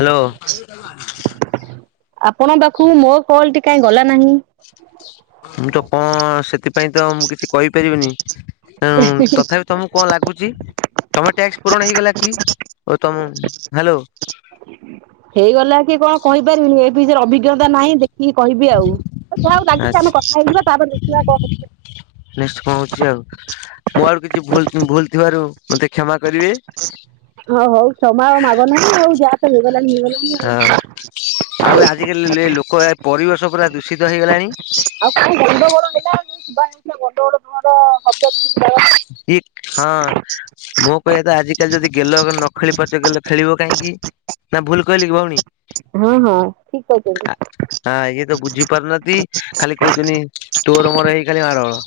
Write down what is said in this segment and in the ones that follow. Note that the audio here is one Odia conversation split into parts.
ହ୍ୟାଲୋ। ଆପଣ ପାଖକୁ ମୋ କଲଟି କାହିଁ ଗଲା ନାହିଁ? ମୁଁ ତ କଣ ସେଥିପାଇଁ ତ ମୁଁ କିଛି କହିପାରିବିନି ତେଣୁ ତଥାପି ତମକୁ କଣ ଲାଗୁଛି ତମେ ଟ୍ୟାକ୍ସ ପୂରଣ ହେଇଗଲା କି ଓ ତମ ହ୍ୟାଲୋ। ହେଇଗଲା କି କଣ କହିପାରିବିନି ଏ ରେ ଅଭିଜ୍ଞତା ନାହିଁ ଦେଖିକି କିବି ଆଉ ଯାହାକୁ ଡାକି ଆଚ୍ଛା ଆମେ କଥା ହେଇଯିବା ତାପରେ ଦେଖିବା କଣ କଣ ହଉଛି ଆଉ ମୁଁ ଆଡୁ କିଛି ଭୁଲ ଥିବାରୁ ମତେ କ୍ଷମା କରିବେ। ହଁ ହଉ କ୍ଷମା ଆଉ ମାଗ ନାହିଁ ଯାହାତ ହେଇଗଲାଣି ହଁ ହେଇଗଲାଣି। ଆଉ ଆଜିକାଲି ଲେ ଲୋକ ପରିବେଶ ପୁରା ଦୂଷିତ ହେଇଗଲାଣି। [unintelligible] ବଡ଼ ବଡ଼ ଘର ଦି ହଁ। ମୋ କହିବା କଥା ଆଜିକାଲି ଯଦି ଗେଲ ନ ଖେଳି ପାରୁଛ ଗେଲ ଖେଳିବ କାହିଁକି? ନା ଭୁଲ କହିଲି କି ଭଉଣୀ ହଁ ହଁ ଠିକ କହିଛନ୍ତି ଆ ଇଏ ତ ବୁଝି ପାରୁନାହାନ୍ତି। ଖାଲି କହୁଛୁନି ତୋର ମୋର ହେଇ ଖାଲି ମାଡ଼ ଗୋଡ଼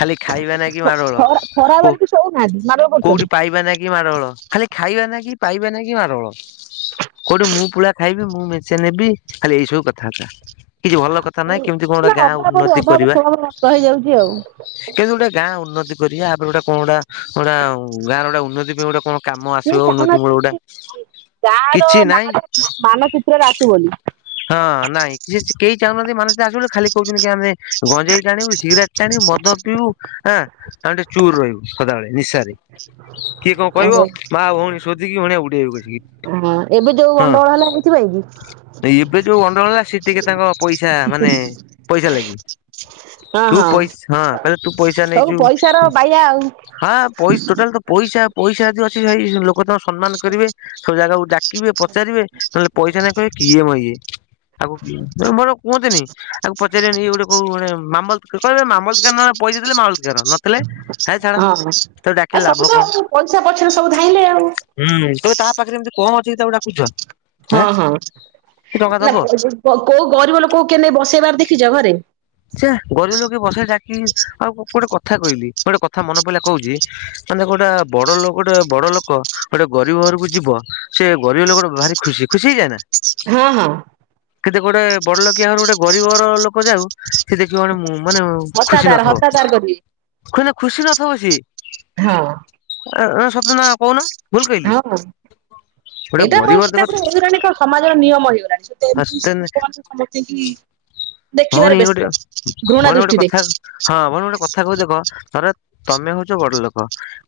ଖାଲି ଖାଇବା ନାଗି ମାଡ଼ ଗୋଳ ଖରା କୋ ଖରାବେଳେ ବି ଶୋଉନାହାନ୍ତି ମାଡ କୋଉଠି କରୁଛନ୍ତି। ପାଇବା ନାକି କି ମାଡ଼ଗୋଳ ଖାଲି ଖାଇବା ନାକି ପାଇବା ନାଁ କି ମାଡଗୋଳ। କୋଉଠୁ ମୁଁ ପୁଳା ଖାଇବି ମୁଁ ମେଞ୍ଚେ ନେବି ଖାଲି ଏଇ ସବୁ କଥା ବାର୍ତା କିଛି ଭଲ କଥା ନାହିଁ କେମିତି କଣ ଗୋଟେ ନା ଗାଁ ଅଭାବରୁ ଉନ୍ନତି ଅଭାବ କରିବା। ସ୍ୱଭାବ ନଷ୍ଟ ହେଇଯାଉଛି ଆଉ। କିନ୍ତୁ ଗୋଟେ ଗାଁ ଉନ୍ନତି କରିବା ୟାପରେ ଗୋଟେ କଣ ଗୋଟା ଗୋଟେ ଗାଁ ର ଗୋଟେ ଉନ୍ନତି ପାଇଁ ଗୋଟେ କଣ କାମ ସେ ଆସିବ ଉନ୍ନତି ମୂଳ ଗୋଟା ଚାହୁଁନାହାନ୍ତି ଗାଁ ର କିଛି ନାହିଁ ନାଁରେ ମାନଚିତ୍ରରେ ଆସୁ ବୋଲି ହଁ ନାଇଁ କିଛି କେହି ଚାହୁଁନାହାନ୍ତି ମାନଚିତ୍ରରେ ଆସୁ ବୋଲି ଖାଲି କହୁଛନ୍ତି କି ଆମେ ଗଞ୍ଜେଇ ଟାଣିବୁ ସିଗରେଟ ଟାଣିବୁ ମଦ ପିଇବୁ ହଁ। ଆଣ୍ଡ ଚୁର ରହିବୁ ସଦାବେଳେ ନିଶାରେ। କିଏ କଣ କହିବ ଆଉ ମା ଭଉଣୀ ଶୋଧିକି ଭଉଣିଆ ଉଡେଇବେ କସିକି। ହଁ ଏବେ ଯୋଉ ହଁ ଗଣ୍ଡଗୋଳ [unintelligible] ଏବେ ଯୋଉ ଗଣ୍ଡୋଗୋଳ ହେଲା ସେ ଟିକେ ତାଙ୍କ ପଇସା ମାନେ ପଇସା ଲାଗି। ହଁ ତୁ ହଁ। ପଇସା ହଁ କହିଲେ ତୁ ପଇସା ସବୁ ନେଇଛୁ ପଇସାର ବାୟା ଆଉ। ହଁ ପଇସା ଟୋଟାଲ ତ। ପଇସା ପଇସା ଯଦି ସେ ଏଇ ଲୋକ ତାଙ୍କୁ ସମ୍ମାନ କରିବେ ସବୁ ଜାଗାକୁ ଡାକିବେ ପଚାରିବେ ନହେଲେ ପଇସା ନାଇଁ କହି କିଏ ମ ଇଏ? ଆକୁ ମୋର କୁହନ୍ତିନି ଆକୁ ପଚାରିଲେନି ଗୋଟେ କଉ ଗୋଟେ ମାମଲତ କହିବେ ମାମଲତିଆନା ପଇସା ଦେଲେ ମାମଲ୍ ତ କାର ନଥିଲେ ହେଁ ଛାଡ। ତାକୁ ଆଉ ଡାକିଲେ ଲାଭ କଣ ସବୁ ତ ପଇସା ପଛରେ ସବୁ ଧାଇଁଲେ ଆଉ। ହୁଁ ତ ତା ପାଖରେ ଏମିତି କଣ ଅଛି ତାକୁ ଡାକୁଛ ହଁ। ନା କୋଉ ଗରିବ ଲୋକକୁ କେ ନେଇ ବସେଇବାର ଦେଖିଛ ଘରେ। ଛେ ଗରିବ ଲୋକେ ବସେଇ ଡାକିକି ଆଉ ଗୋଟେ କଥା କହିଲି ଗୋଟେ କଥ ଥା ମନେ ପିଇଲା କହୁଛି ମାନେ ଗୋଟେ ବଡ ଲୋକ ଟେ ଗୋଟେ ବଡ ଲୋକ ଗୋଟେ ଗରିବ ଘରକୁ ଯିବ। ସେ ଗରିବ ଲୋକ ଭାରି ଖୁସି ଖୁସି ହେଇଯାଏ ନା। ହଁ ହଁ। କିନ୍ତେ ଗୋଟେ ବଡ ଲୋକିଆ ଘରୁ ଗୋଟେ ଗରିବ ଘର ଲୋକ ଯାଉ। ସିଏ ଦେଖିବ ମାନେ ମାନେ ଖୁସି ହତାଦାର ନଥବ ହତାଦାର କରିବେ। ହେଲେ ଖୁସି ନଥବ ସିଏ। ହଁ। ସତ ନା କହୁନ। ଭୁଲ କହିଲି ହଁ ଗୋଟେ ଏଇଟା ଗରିବ ସେଇଟା ଏ ସମାଜର ନିୟମ ହେଇଗ ଜାଣିଛ ତ ଏମିତି ଦେଖ ସମସ୍ତିଙ୍କି ଦେଖିବାର ଭଉଣୀ ଗୋଟେ ବ୍ୟସ୍ତ ଘୃଣା ଭଉଣୀ ଗୋଟେ ଦୃଷ୍ଟିରେ। କଥା ହଁ ମର ଗୋଟେ କଥା କହୁଚି ଦେଖ ଧରେ ତମେ ହଉଛ ବଡ ଲୋକ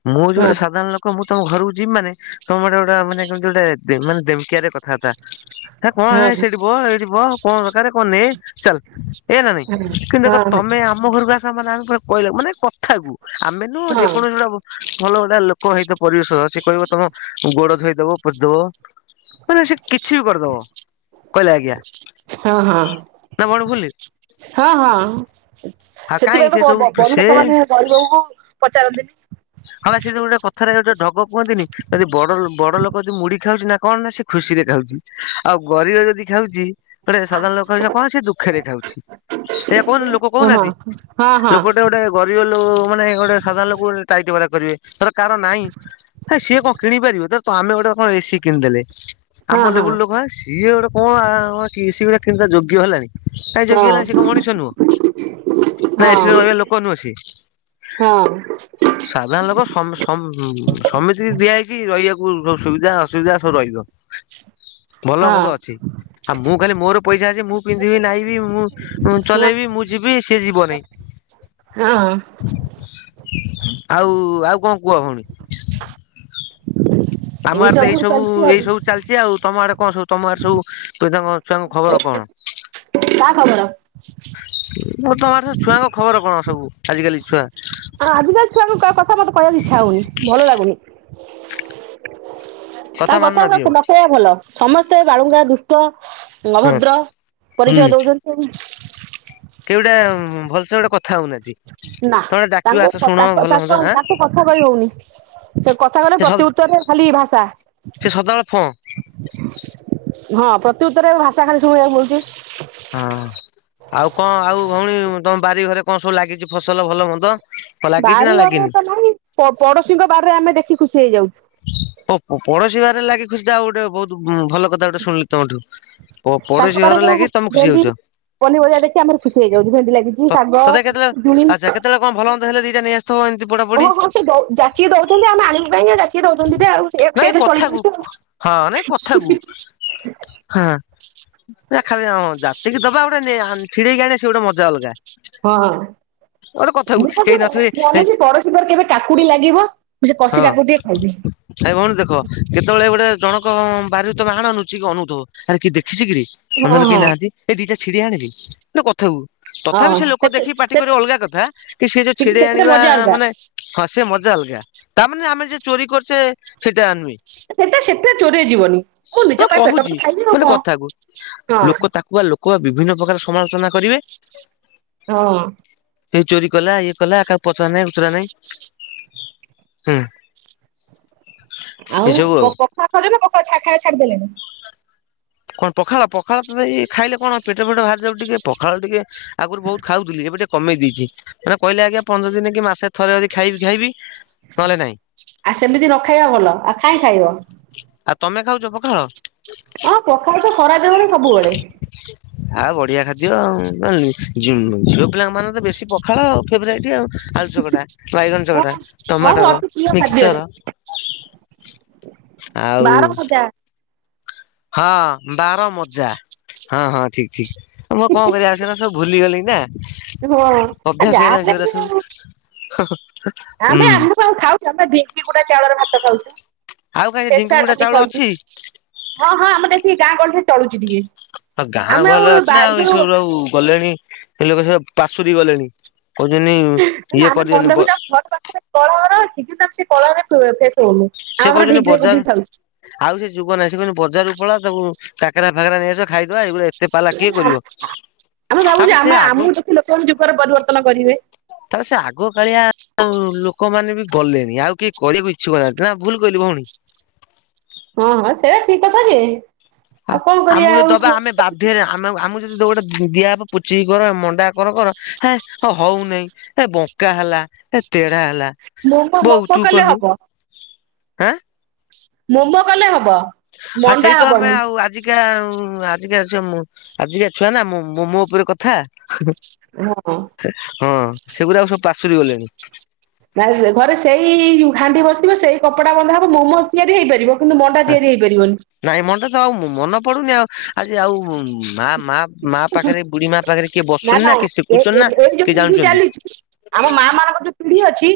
ମୁଁ ହଉଛି ହଁ ଗୋଟେ ସାଧାରଣ ଲୋକ। କ ମୁଁ ତମ ଘରକୁ ଯିବି ମାନେ ତମ ଗୋଟେ ଗୋଟ ମାନେ କେମିତି ଗୋଟେ ମାନେ ଦେମ ଡେମକେଆରେ କଥା ବାର୍ତା। ହେ କଣ ହଁ ହେ ହଁ ସେଠିବ ଏଇଠିବ କଣ ଦରକାର କଣ ନେ ଚାଲ ଏଇଆ ନା ନାଇଁ। କିନ୍ତୁ ଦେଖ ହଁ ତମେ ଆମ ଘରକୁ ଆସ ମାନେ ଆମେ କହିଲ ମାନେ କଥା କୁ ଆମେ ନୁ ହଁ ଯେକୌଣସି ହଁ ଗୋଟା ଭଲ ଗୋଟା ଲୋକ ହେଇତ ପରିବେଶ ସେ କହିବ ତମ ଗୋଡ ଧୋଇଦବ ପୋଛିଦବ। ମାନେ ସେ କିଛି ବି କରିଦବ କହିଲେ ଆଜ୍ଞା। ହଁ ହଁ ନା ଭଉଣୀ ଭୁଲ ହଁ ହଁ। ଆଉ କାହିଁ ସେଥିପାଇଁ ସେ ତ ବ ବ ସବୁ ବ ବଡ଼ ସେ ଲୋକ ମାନେ ଗରିବବଙ୍କୁ ପଚାରନ୍ତିନି। ହଁ ବା ସେ ଗୋଟେ କଥାରେ ଗୋଟେ ଢଗ କୁହନ୍ତିନି ଯଦି ବଡ ବଡ ଲୋକ ଯଦି ମୁଢି ଖାଉଛି ନା କଣ ନା ସେ ଖୁସିରେ ଖାଉଛି ଆଉ ଗରିବ ଯଦି ଖାଉଛି। ଗୋଟ ସାଧାରଣ ଲୋକ ହେଇ କଣ ସେ ଦୁଃଖରେ ଖାଉଛି। ଏଇୟା କହୁନ ଲୋକ ହଁ ହଁ କହୁନାହାନ୍ତି ହଁ ଲୋକଟେ ଗୋଟେ ଗରିବ ଲୋ ମାନେ ଗୋଟେ ସାଧାରଣ ଲୋକକୁ ଟାହୀ ଟାପରା କରିବେ। ଧର କାର ନାହିଁ ହେ ସିଏ କଣ କିଣିପାରିବ ତ ତ ଆମେ ଗୋଟେ କଣ ଏସିି କିଣିଦେଲେ। ଆମ ହଁ ହଁ ଲେବୁଲ ଲୋକ ସିଏ ଗୋଟେ କଣ କି ସ ଗଡା କିଣ ଯୋଗ୍ୟ ହେଲାଣି। ନାଇ ହଁ ଜଗିଗଲାଣି ସ କଣ ମଣିଷ ନୁହଁ ନାଇଁ ସେ ରହିବା ଲୋକ ନୁହଁ ସିଏ। ହଁ। ସାଧାରଣ ଲୋକ ସମ ସମିତି ଦିଆ ହେଇଛି ରହିବାକୁ ସବୁ ସୁବିଧା ଅସୁବିଧା ସବୁ ରହିବ। [unintelligible] ଭଲ ମୋତେ ହଁ ଅଛି ଆଉ ମୁଁ ଖାଲି ମୋର ପଇସା ଅଛି ମୁଁ ପିନ୍ଧିବି ନହିଁବି ମୁଁ। ମୁଁ ଚଲେଇବି ମୁଁ ଯିବି ସିଏ ଯିବନାହିଁ। ହଁ। ଆଉ ଆଉ କଣ? କୁଆଡୁ। ହ। [unintelligible] ଆମଆଡ଼େ ତ ଏଇ ସବୁ ଏଇ ସବୁ ଚାଲିଛି। ଚି ଆଉ ତମ ଆଡେ କଣ ସବୁ ତମ ଆଡେ ସବୁ ତାଙ୍କ ଛୁଆଙ୍କ ଖବର କଣ। ତା [unintelligible] ମୁଁ ତମର ଛୁଆଙ୍କ ଖବର କଣ ସବୁ ଆଜିିକାଲି ଛୁଆ। ଆ ଆଜିିକା ଛୁଆକୁ କଥା ମତେ କହିବାକୁ ଇଚ୍ଛା ହଉନି ଭଲ ଲାଗୁନି। ତାଙ୍କ କଥା ମାନୁନାହାନ୍ତି ଆଉ। ନକହିବା ଭଲ ସମସ୍ତେ ବାଳୁଙ୍ଗା ଦୁଷ୍ଟ। ହଁ ଅଭଦ୍ର ପରିଚୟ ଦଉଛନ୍ତି। ଯୋଉଟା ଭଲସେ ଗୋଟେ କଥା। ହଉନାହାନ୍ତି। ନା ତମେ ଡାକିବ ତାଙ୍କୁ ଆସ ଶୁଣ ଭଲ ମନ୍ଦ ଆଁ ତାଙ୍କୁ କଥା କହି ହଉନି। ସେ କଥା କରେ ସେ ପ୍ରତି ଉତ୍ତରରେ ଖାଲି ଭାଷା। ସେ ସଦାବେଳେ ଫଁ। ହଁ ପ୍ରତି ଉତ୍ତରରେ ଭାଷା ଖାଲି ଶୁଣିଆକୁ ପଡୁଛି। ହଁ ଆଉ କଣ ଆଉ ଭଉଣୀ, ତମ ବାରିଘରେ କଣ ସବୁ ଲାଗିଛି ଫସଲ ଭଲ ମନ୍ଦ? ଲାଗିଛି ନା ବାରିଘରେ ଲାଗିନି? ତ ନାହିଁ, ପଡୋଶୀଙ୍କ ବାରିରେ ଆମେ ଦେଖି ଖୁସି ହେଇଯାଉଚୁ। ଓ ପଡୋଶୀ ବାରିରେ ଲାଗି ଖୁସି, ଆଉ ଗୋଟେ ବହୁତ ଭଲ କଥା ଗୋଟେ ଶୁଣିଲି ତମଠୁ। ପ ତାଙ୍କ -ପଡୋଶୀ ଘର ବାରିରେ ଯୋଉ ଲାଗିଛି ତମେ ଖୁସି ଭେଣ୍ଡି ହଉଛ। ପନିପରିବା ଦେଖି ଆମର ଖୁସି ହେଇଯାଉଛୁ। ଭେଣ୍ଡି ଲାଗିଛି, ତ ଶାଗ, ତଥାପି କେତେବେଳେ ପିଜୁଳି ଆଚ୍ଛା କେତେବେଳେ କଣ ଭଲ ମନ୍ଦ ହେଲେ ଦିଇଟା ନେଇଆ ହଁ- ହଁ ସେ ଦଉ ଯାଚି କି ଦଉଚନ୍ତି, ଆମେ ଆଣିବୁ କାଇଁକି କି ହେଇଟା। ସିଏ ଦଉଛନ୍ତି ଯେ ଆଉ, ସେଇଆ ନାଇଁ ସେଇଥିରେ ଚଳି କଥାକୁ ଯାଉଛୁ ଆଉ। ହଁ ନାଇଁ କଥାକୁ ହଁ ଖାଲି ଜାଚିକି ଦବା ଗୋଟେ ହା ଛିଡେଇକି ଆଣିବା, ସେ ଗୋଟେ ମଜା ଅଲଗା। ହଁ- ଗୋଟେ କଥାକୁ ମୁଁ ସବୁ କେହି ନଥିବେ ଜାଣିଚି, ପଡୋ ଶୀ ବାରିରେ କେବେ କାକୁଡି ଲାଗିବ, ମୁଁ ସେ କଷି କାକୁଡି ଟିକେ ଖାଇବି। ନାଁଇ ଭଉଣୀ ଦେଖ, କେତେବେଳେ ଗୋଟେ ଜଣକ ଙ୍କ ବାରିରୁ ତମେ ଆଣ ନୁଚିକି ଅନଉଥିବ, ଆରେ କିଏ ଦେଖିଚି କିରେ ହଁ [unintelligible] କେହି ହଁ ନାହାନ୍ତି। ଏ ଦିଟା ଛିଡେଇ ଆଣେ ବେ, ଲୋ [unintelligible] ତଥାପି ସେ ଲୋକ ଦେଖିକି ପାଟି ହଁ। କରିବେ ଅଲଗା କଥା, କି ସେ ଯୋଉ ଛିଡେଇ ସେଥିରେ ଆଣିବା ମଜା ଅଲଗା ମାନେ ହଁ ସେ ମଜା ଅଲଗା, ତାମାନେ ଆମେ ଯୋଉ ଚୋରି କରୁଚେ ସେଟା ନୁହେଁ। ସେଟା ସେଥିରେ ଚୋରିରେ ଯିବନି, ମୁଁ ନିଜ ପାଇଁ ପେଟ କହୁଛି ପାଇଁ ଖାଇବି ଆଉ ମାନେ କଥାକୁ କଣ ଲୋକ ହଁ। ତାକୁ ବା ଲୋକ ବା ବିଭିନ୍ନ ପ୍ରକାର ସମାଲୋଚନା କରିବେ। ହଁ ହଁ। ହେଇ ଚୋରି କଲା ଇଏ କଲା, କାହାକୁ ପଚରା ନାଇଁ ଉଚୁରା ନାଇଁ ହୁଁ। ଆଉ ପ - ପ- ପଖାଳ ଖାଉଛ ନାଁ ପଖାଳ ଖାଉ ଖାଇଆ ଛାଡିଦେଲେଣି? କଣ ପଖାଳ, ପଖାଳ ତ ସେଇ ଖାଇଲେ କଣ ପେଟ ଫେଟ ବାହାରି ଯାଉଚି ଟିକେ। ପଖାଳ ଟିକେ ଆଗରୁ ବହୁତ ଖାଉଥିଲି, ଏବେ ଟିକେ କମେଇ ଦେଇଛି। ମାନେ କହିଲେ ଆଜ୍ଞା ପନ୍ଦର ଦିନ କି ମାସେ ଥରେ ଯଦି ଖାଇବି ଖାଇବି ନହେଲେ ନାହିଁ। ଆ ସେମିତି ନ ଖାଇବା ଭଲ, ଆଉ କାଇଁ ଖାଇବ। ଆଉ ତମେ ଖାଉଛ ପଖାଳ? ହଁ ପଖାଳ ତ ଖରାଦିନରେ ସବୁବେଳେ। ଆଉ ବଢିଆ ଖାଦ୍ୟ ଆଉ [unintelligible] ଝି-ଝିଅ ପିଲାମାନେ ତ ବେଶୀ ପ ହଁ ଫେବରାଇଟ୍ ଆଉ ଆଳୁ ଚକଟା, ବାଇଗଣ ଚକଟା, ହଁ ହଁ ଟମାଟର, ଅତି ପ୍ରିୟ ଖାଦ୍ୟ ସେ ମିକ୍ସଚର ଆଉ। ବାର ଭଜା ହଁ ବାରମଜା ହଁ- ହଁ ଠିକ୍ ଠିକ୍। ଆମେ ଆଉ କଣ କରିଆ ସେରା ସବୁ ଭୁଲିଗଲେଇ ନା, ହଁ। ଆ ଅଭ୍ୟାସ ହେଇଗଲାଣି ଯାହାହେଲେ ବି ସେଇଗୁରା ଆଉ ସବୁ। [unintelligible] ଆମେ ଆମେ ସବୁ ଆଉ ଖାଉଛୁ, ଆମେ ଭି ଢ଼ିଙ୍କି କୁଟା ଚାଉଳରେ ଭାତ ଖାଉଛୁ, ଆଉ କାଇଁ ଢିଙ୍କି ଖେଚା ଗୁଡା ଡାଲି ଚାଉଳ ଖାଉଛୁ। ଅଛି? ହଁ- ହଁ ଆମର ଏଠି ଗାଁ ଗହଳିରେ ଚଳୁଚି ଟିକେ, ଆଉ ଗାଁ ଆମେ ଗହଳିରେ ଆଉ ଅଛି ବା ନା ଏଇ ଯୋଉ ସବୁ ଆଉ ଗଲେଣି, ସେ ଲୋକ ସେ ପାଶୁରି ଗଲେଣି। କହୁଛନ୍ତି ନା ଇଏ ଆମେ କରିଦିଅନ ମଣ୍ଡପକୁ ଯାଉଛୁ ଘର ପାଖେରେ କଳ ଘର ଅଛି, କିନ୍ତୁ ତାକୁ ସେ କଳରେ ପେଶଉନୁ। ସେ ଆମର କହୁଛନ୍ତି ଢ଼ିଙ୍କିରେ ବଜାର କୁଟିକି ଖାଉଚୁ। ଆଉ ସେ ଯୁଗ ନାହିଁ ସେ କହୁଛନ୍ତି ବଜାରକୁ ପଳା, ତାକୁ କାକରା ଫାକାରା ନେଇଆସ ଖାଇଦବା ଏଇଗୁରା ଆମେ ତାପରେ ଭାବୁଛୁ ସେ ଆମ ଆଗ ଆମକୁ ଦେଖି, ଲୋକମାନେ ଯୁଗରେ ପରିବର୍ତ୍ତନ କରିବେ। ତାହେଲେ ସେ ଆଗ କାଳିଆ ଲୋକମାନେ ବି ଗଲେଣି, ଆଉ କିଏ କରିବାକୁ ଇଚ୍ଛୁକ ନାହା ନା ଭୁଲ୍ କହିଲି ଭଉଣୀ। ହଁ- ହଁ ସେଇଟା ଠିକ କଥା ଯେ ଆମ ଆଉ କଣ କରିବା ଆମକୁ ଯଦି ଆଉ ଦବା ଆମେ ସବୁ ବାଧ୍ୟରେ, ଆମ ଆମକୁ ଯଦି ଗୋଟେ ଦିଆ ହବ ପୁଚି କର, ମଣ୍ଡା କର କର ହେଁ ହଉନେଇ, ଏ ବଙ୍କା ହେଲା, ଏ ତେଢା ହେଲା ମୋମୋ ବୋଉ ମୋମୋ ତୁ କଲେ କଲୁ ହବ ଆଁ ମୋମୋ କଲେ ହବ। ହଁ ମଣ୍ଡା ସେଇ ତ ଆମେ ହବନି ଆଉ ଆଜିକିଣା ଆଜିକା ଛୁଆଁ ଆଜିକା ଛୁଆ ନା ମୋ -ମୋମୋ ଉପରେ କଥା। ହଁ ହଁ ସେଗୁରାକୁ ସବୁ ପାଶୁରି ଗଲେଣି। ଘରେ ସେଇ ହାଣ୍ଡି ବସିବ ସେଇ କପଡା ବନ୍ଧା ହବ ମୋମୋ ତିଆରି ହେଇପାରିବ। କିନ୍ତୁ ମଣ୍ଡା ତିଆରି ହେଇପାରିବନି। ନାଇଁ ମଣ୍ଡା ତ ଆଉ ମନେ ପଡୁନି ଆଉ ଆଜି ଆଉ ମା, ମା ମା ପାଖରେ ବୁଢୀ ମା ପାଖରେ କିଏ ବସୁଚନ୍ତି ନା କିଏ ଏ ଶିଖୁଚନ୍ତି ନା ଏଇ ଯୋଉ କିଏ ପିଢି ଜାଣୁଚନ୍ତି। ଚାଲିଛି ଆମ ମା ମାନଙ୍କର ଯୋଉ ପିଢି ଅଛି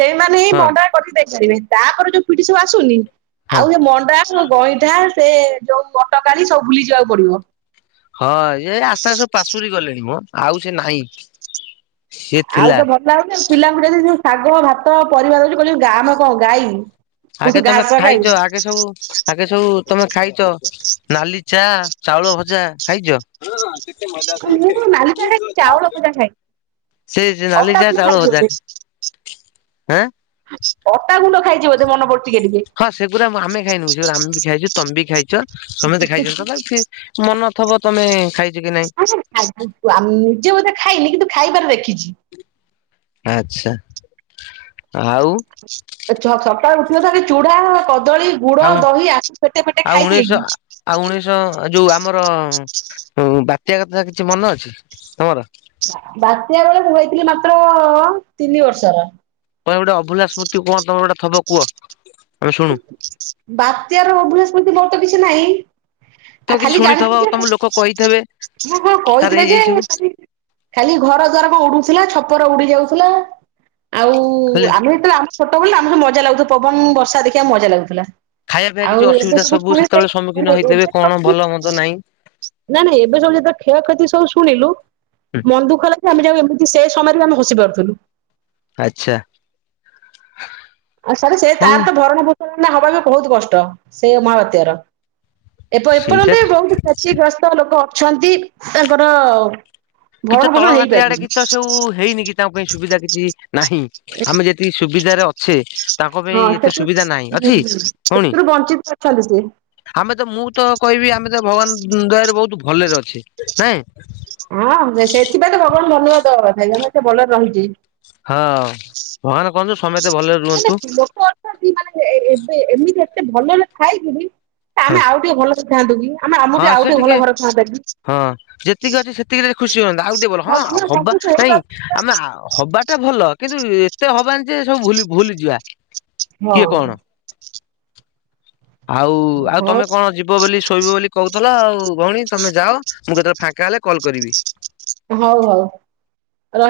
ସେଇମାନେ ହିଁ ହଁ ମଣ୍ଡା କରି ଦେଇ ପାରିବେ ତାପରେ ଯୋଉ ପିଢ଼ି ସବୁ ଆସୁନି ହଁ ଆଉ ଏ ମଣ୍ଡା ଗଇଁଠା ସେ ଯୋଉ ବଟକାଳୀ ସବୁ ଭୁଲି ଯିବାକୁ ପଡିବ। ହଁ ଏ ଆଶା ସବୁ ପାଶୁରି ଗଲେଣି ମ ଆଉ ସେ ନାଇଁ। ଆଉ ତ ଭଲ ଲାଗୁନି ପିଲାଙ୍କୁ ଯଦି ଯୋଉ ଶାଗ, ଭାତ, ପରିବା ଦଉଛୁ କଉଚନ୍ତି ଆମେ କଣ ଗାଈ। ଆଗେ ତମେ ଘାସ ଖାଇ ଖାଇଛ ଆଗେ ସବୁ ଆଗେ ସବୁ ତମେ ଖାଇଛ ନାଲି ଚା ଚାଉଳ ଭଜା ଖାଇଛ? ହଁଁ ସେତେ ମଜା ଦିଏ ମୁଁ ନାଲି ଚା ମୁଁ ଖାଇ ତ ଚାଉଳ ଚା ଭଜା ଖାଏ ସେ ଯା ନାଲି ଅଟା ଚା ଗୁଣ୍ଡ ଚାଉଳ ଖାଇଛି ଭଜା ବୋଧେ ଆଁ ଅଟା ଗୁଣ୍ଡ ଖାଇଛି ବୋଧେ ମନେ ପଡୁ ହଁ ସେଗୁରା ଆମେ ଖାଇନୁ ଗି ସେଗୁରା ଆମେ ବି ଖାଇଛୁ ତମେ ବି ଖାଇଛ ସମତେ ଖାଇଛନ୍ତି ତଥାପି ସେ ମନ ନଥିବ ତମେ ଖାଇଛ କି ନାଇଁ? [unintelligible] ଆମେ ନିଜେ ବୋଧେ ଖାଇନି କିନ୍ତୁ ଖାଇବାର ଦେଖିଛି। ଆଛା ଆଉ ଚ ସକାଳୁ ଉଠିଵ ଧରି ଚୁଢା, କଦଳୀ ଗୁଡ, ଆଉ ଦହି ୟାକୁ ପେଟେ ପେଟେ ଖାଇ ଦେଇକି ଚ ଯୋଉ ଆମର ବାତ୍ୟା କଥା କିଛି ମନେ ଅଛି ତମର? ବାତ୍ୟା ବେଳେ ମୁଁ ହେଇଥିଲି ମାତ୍ର ଅ ତିନି ବର୍ଷର। ତମେ ଗୋଟେ ଅଭୁଲା ସ୍ମୃତି କୁହ ତମର ଗୋଟେ ଥିବ କୁହ ଆମେ ଶୁଣୁ? ବାତ୍ୟାର ଅଭୁଲା ସ୍ମୁତି ମର ତ କିଛି ନାହିଁ। ଆ ତମେ କିଛି ଖାଲି ଶୁଣିଥବ ଜାଣିଥିଲି ଯେ ତମ ଲୋକ କହିଥେବେ ହଁ ମୋ ବୋଉ ତାର କହିଥିଲା ଏଇ ଯେ ଏଇ ସବୁ ଖାଲି ଘର ଦ୍ଵାର କଣ ଉଡୁଥିଲା ଛପର ଉଡି ଯାଉଥିଲା ଆଉ କୁ ଖାଲି ଆମେ ଯେତେବେଳେ ଆମେ ଛୋଟ ଥିଲୁ ନା ଆମକୁ ମଜା ଲାଗୁଥିବ ପବନ ବର୍ଷା ଦେଖିବାକୁ ମଜା ଲାଗୁଥିଲା। ଖାଇବା ପିଇବା ଆଉ କିଛି ଏବେ ଅସୁବିଧା ସବୁ ଶୁଣିଲେ ସେତେବେଳେ ସମ୍ମୁଖୀନ ହେଇଥିବେ କଣ ଭଲ ମନ୍ଦ ନାହିଁ। ନାଁ ନାଇଁ ଏବେ ସବୁ ଯେତେବେଳେ କ୍ଷୟକ୍ଷତି ସବୁ ଶୁଣିଲୁ ମନ୍ ଦୁଃଖ ହେଲା ଆମେ ଯାଉ ଏମିତି ସେ ସମୟରେ ଆମେ ହସି ପାରୁଥିଲୁ। ଆଛା। ଆ ସରେ ସେ ତାର ତ ଭରଣା ପୋଷଣା ହବା ବି ବହୁତ କଷ୍ଟ ସେଇ ମହାବାତ୍ୟାର। ଏ ପ ସେଇଟା ଏପର୍ଯ୍ୟନ୍ତ ବହୁତ କ୍ଷତିଗ୍ରସ୍ତ ଲୋକ ଅଛନ୍ତି ତାଙ୍କର କି ଭରଣ ତ ପୋଷଣ ତଳ ଘାଟି ଆଡେ କି ହେଇପାରିନି। ତ ସବୁ ହେଇନି କି ତାଙ୍କ ପାଇଁ ସୁବିଧା କିଛି ନାହିଁ ଆମେ ଯେତିକି ସୁବିଧାରେ ଅଛେ ତାଙ୍କ ପାଇଁ ହଁ ଏତେ ସେଥିରୁ ସୁବିଧା ନାହିଁ ଅଛି ଭଉଣୀ? ଚାଲିୁଛି। ଆମେ ତ ମୁଁ ତ କହିବି ଆମେ ତ ଭଗବାନ ଦୟାରୁ ବହୁତ ଭଲରେ ଅଛେ ନାଏ। ହଁ ସେଥିପାଇଁ ତ ଭଗବାନ ଧନ୍ୟବାଦ ଦବା କଥା ଆମେ ମତେ ଭଲରେ ରହିଛେ। ହଁ ଭଗବାନ୍ କରନ୍ତୁ ସମତେ ଭଲରେ ରୁହନ୍ତୁ। ମାନେ ଲୋକ ଅଛନ୍ତି ମାନେ ଏ ଏ ଏବେ ଏମିତି ଏତେ ଭଲରେ ଥାଇ ବି ହଁ ଆମେ ଆଉ ଟିକେ ଭଲରେ ଥାଆନ୍ତୁ କି ଆମେ ଆମ ଟିକୁ ହଁ ଆଉ ସେ ଟିକେ ଭଲ ଘର ଥାଆନ୍ତା କି? ହଁ ଯେତିକି ଅଛି ସେତିକିରେ ଟିକେ ଖୁସି ହୁଅନ୍ତା ଆଉ ଟିକେ ଭଲ ହଁ ହବା ସନ୍ତୁଷ୍ଟ ନାଇଁ ହେଇପାରୁନୁ। ଆମେ ଆ ହବା ସେଟା ଭଲ କିନ୍ତୁ ଏତେ ହବାନି ଯେ ସବୁ ଭୁ ଭୁଲି ଯିବା। ହଁ। ଆଉ ଆଉ ହଉ ତମେ କଣ ଯିବ ବୋଲି ଶୋଇବ ବୋଲି କହୁଥିଲ ଆଉ ଭଉଣୀ ତମେ ଯାଅ ମୁଁ କେତେବେଳେ ଫାଙ୍କା ହେଲେ କଲ୍ କରିବି। ହଉ ହଉ।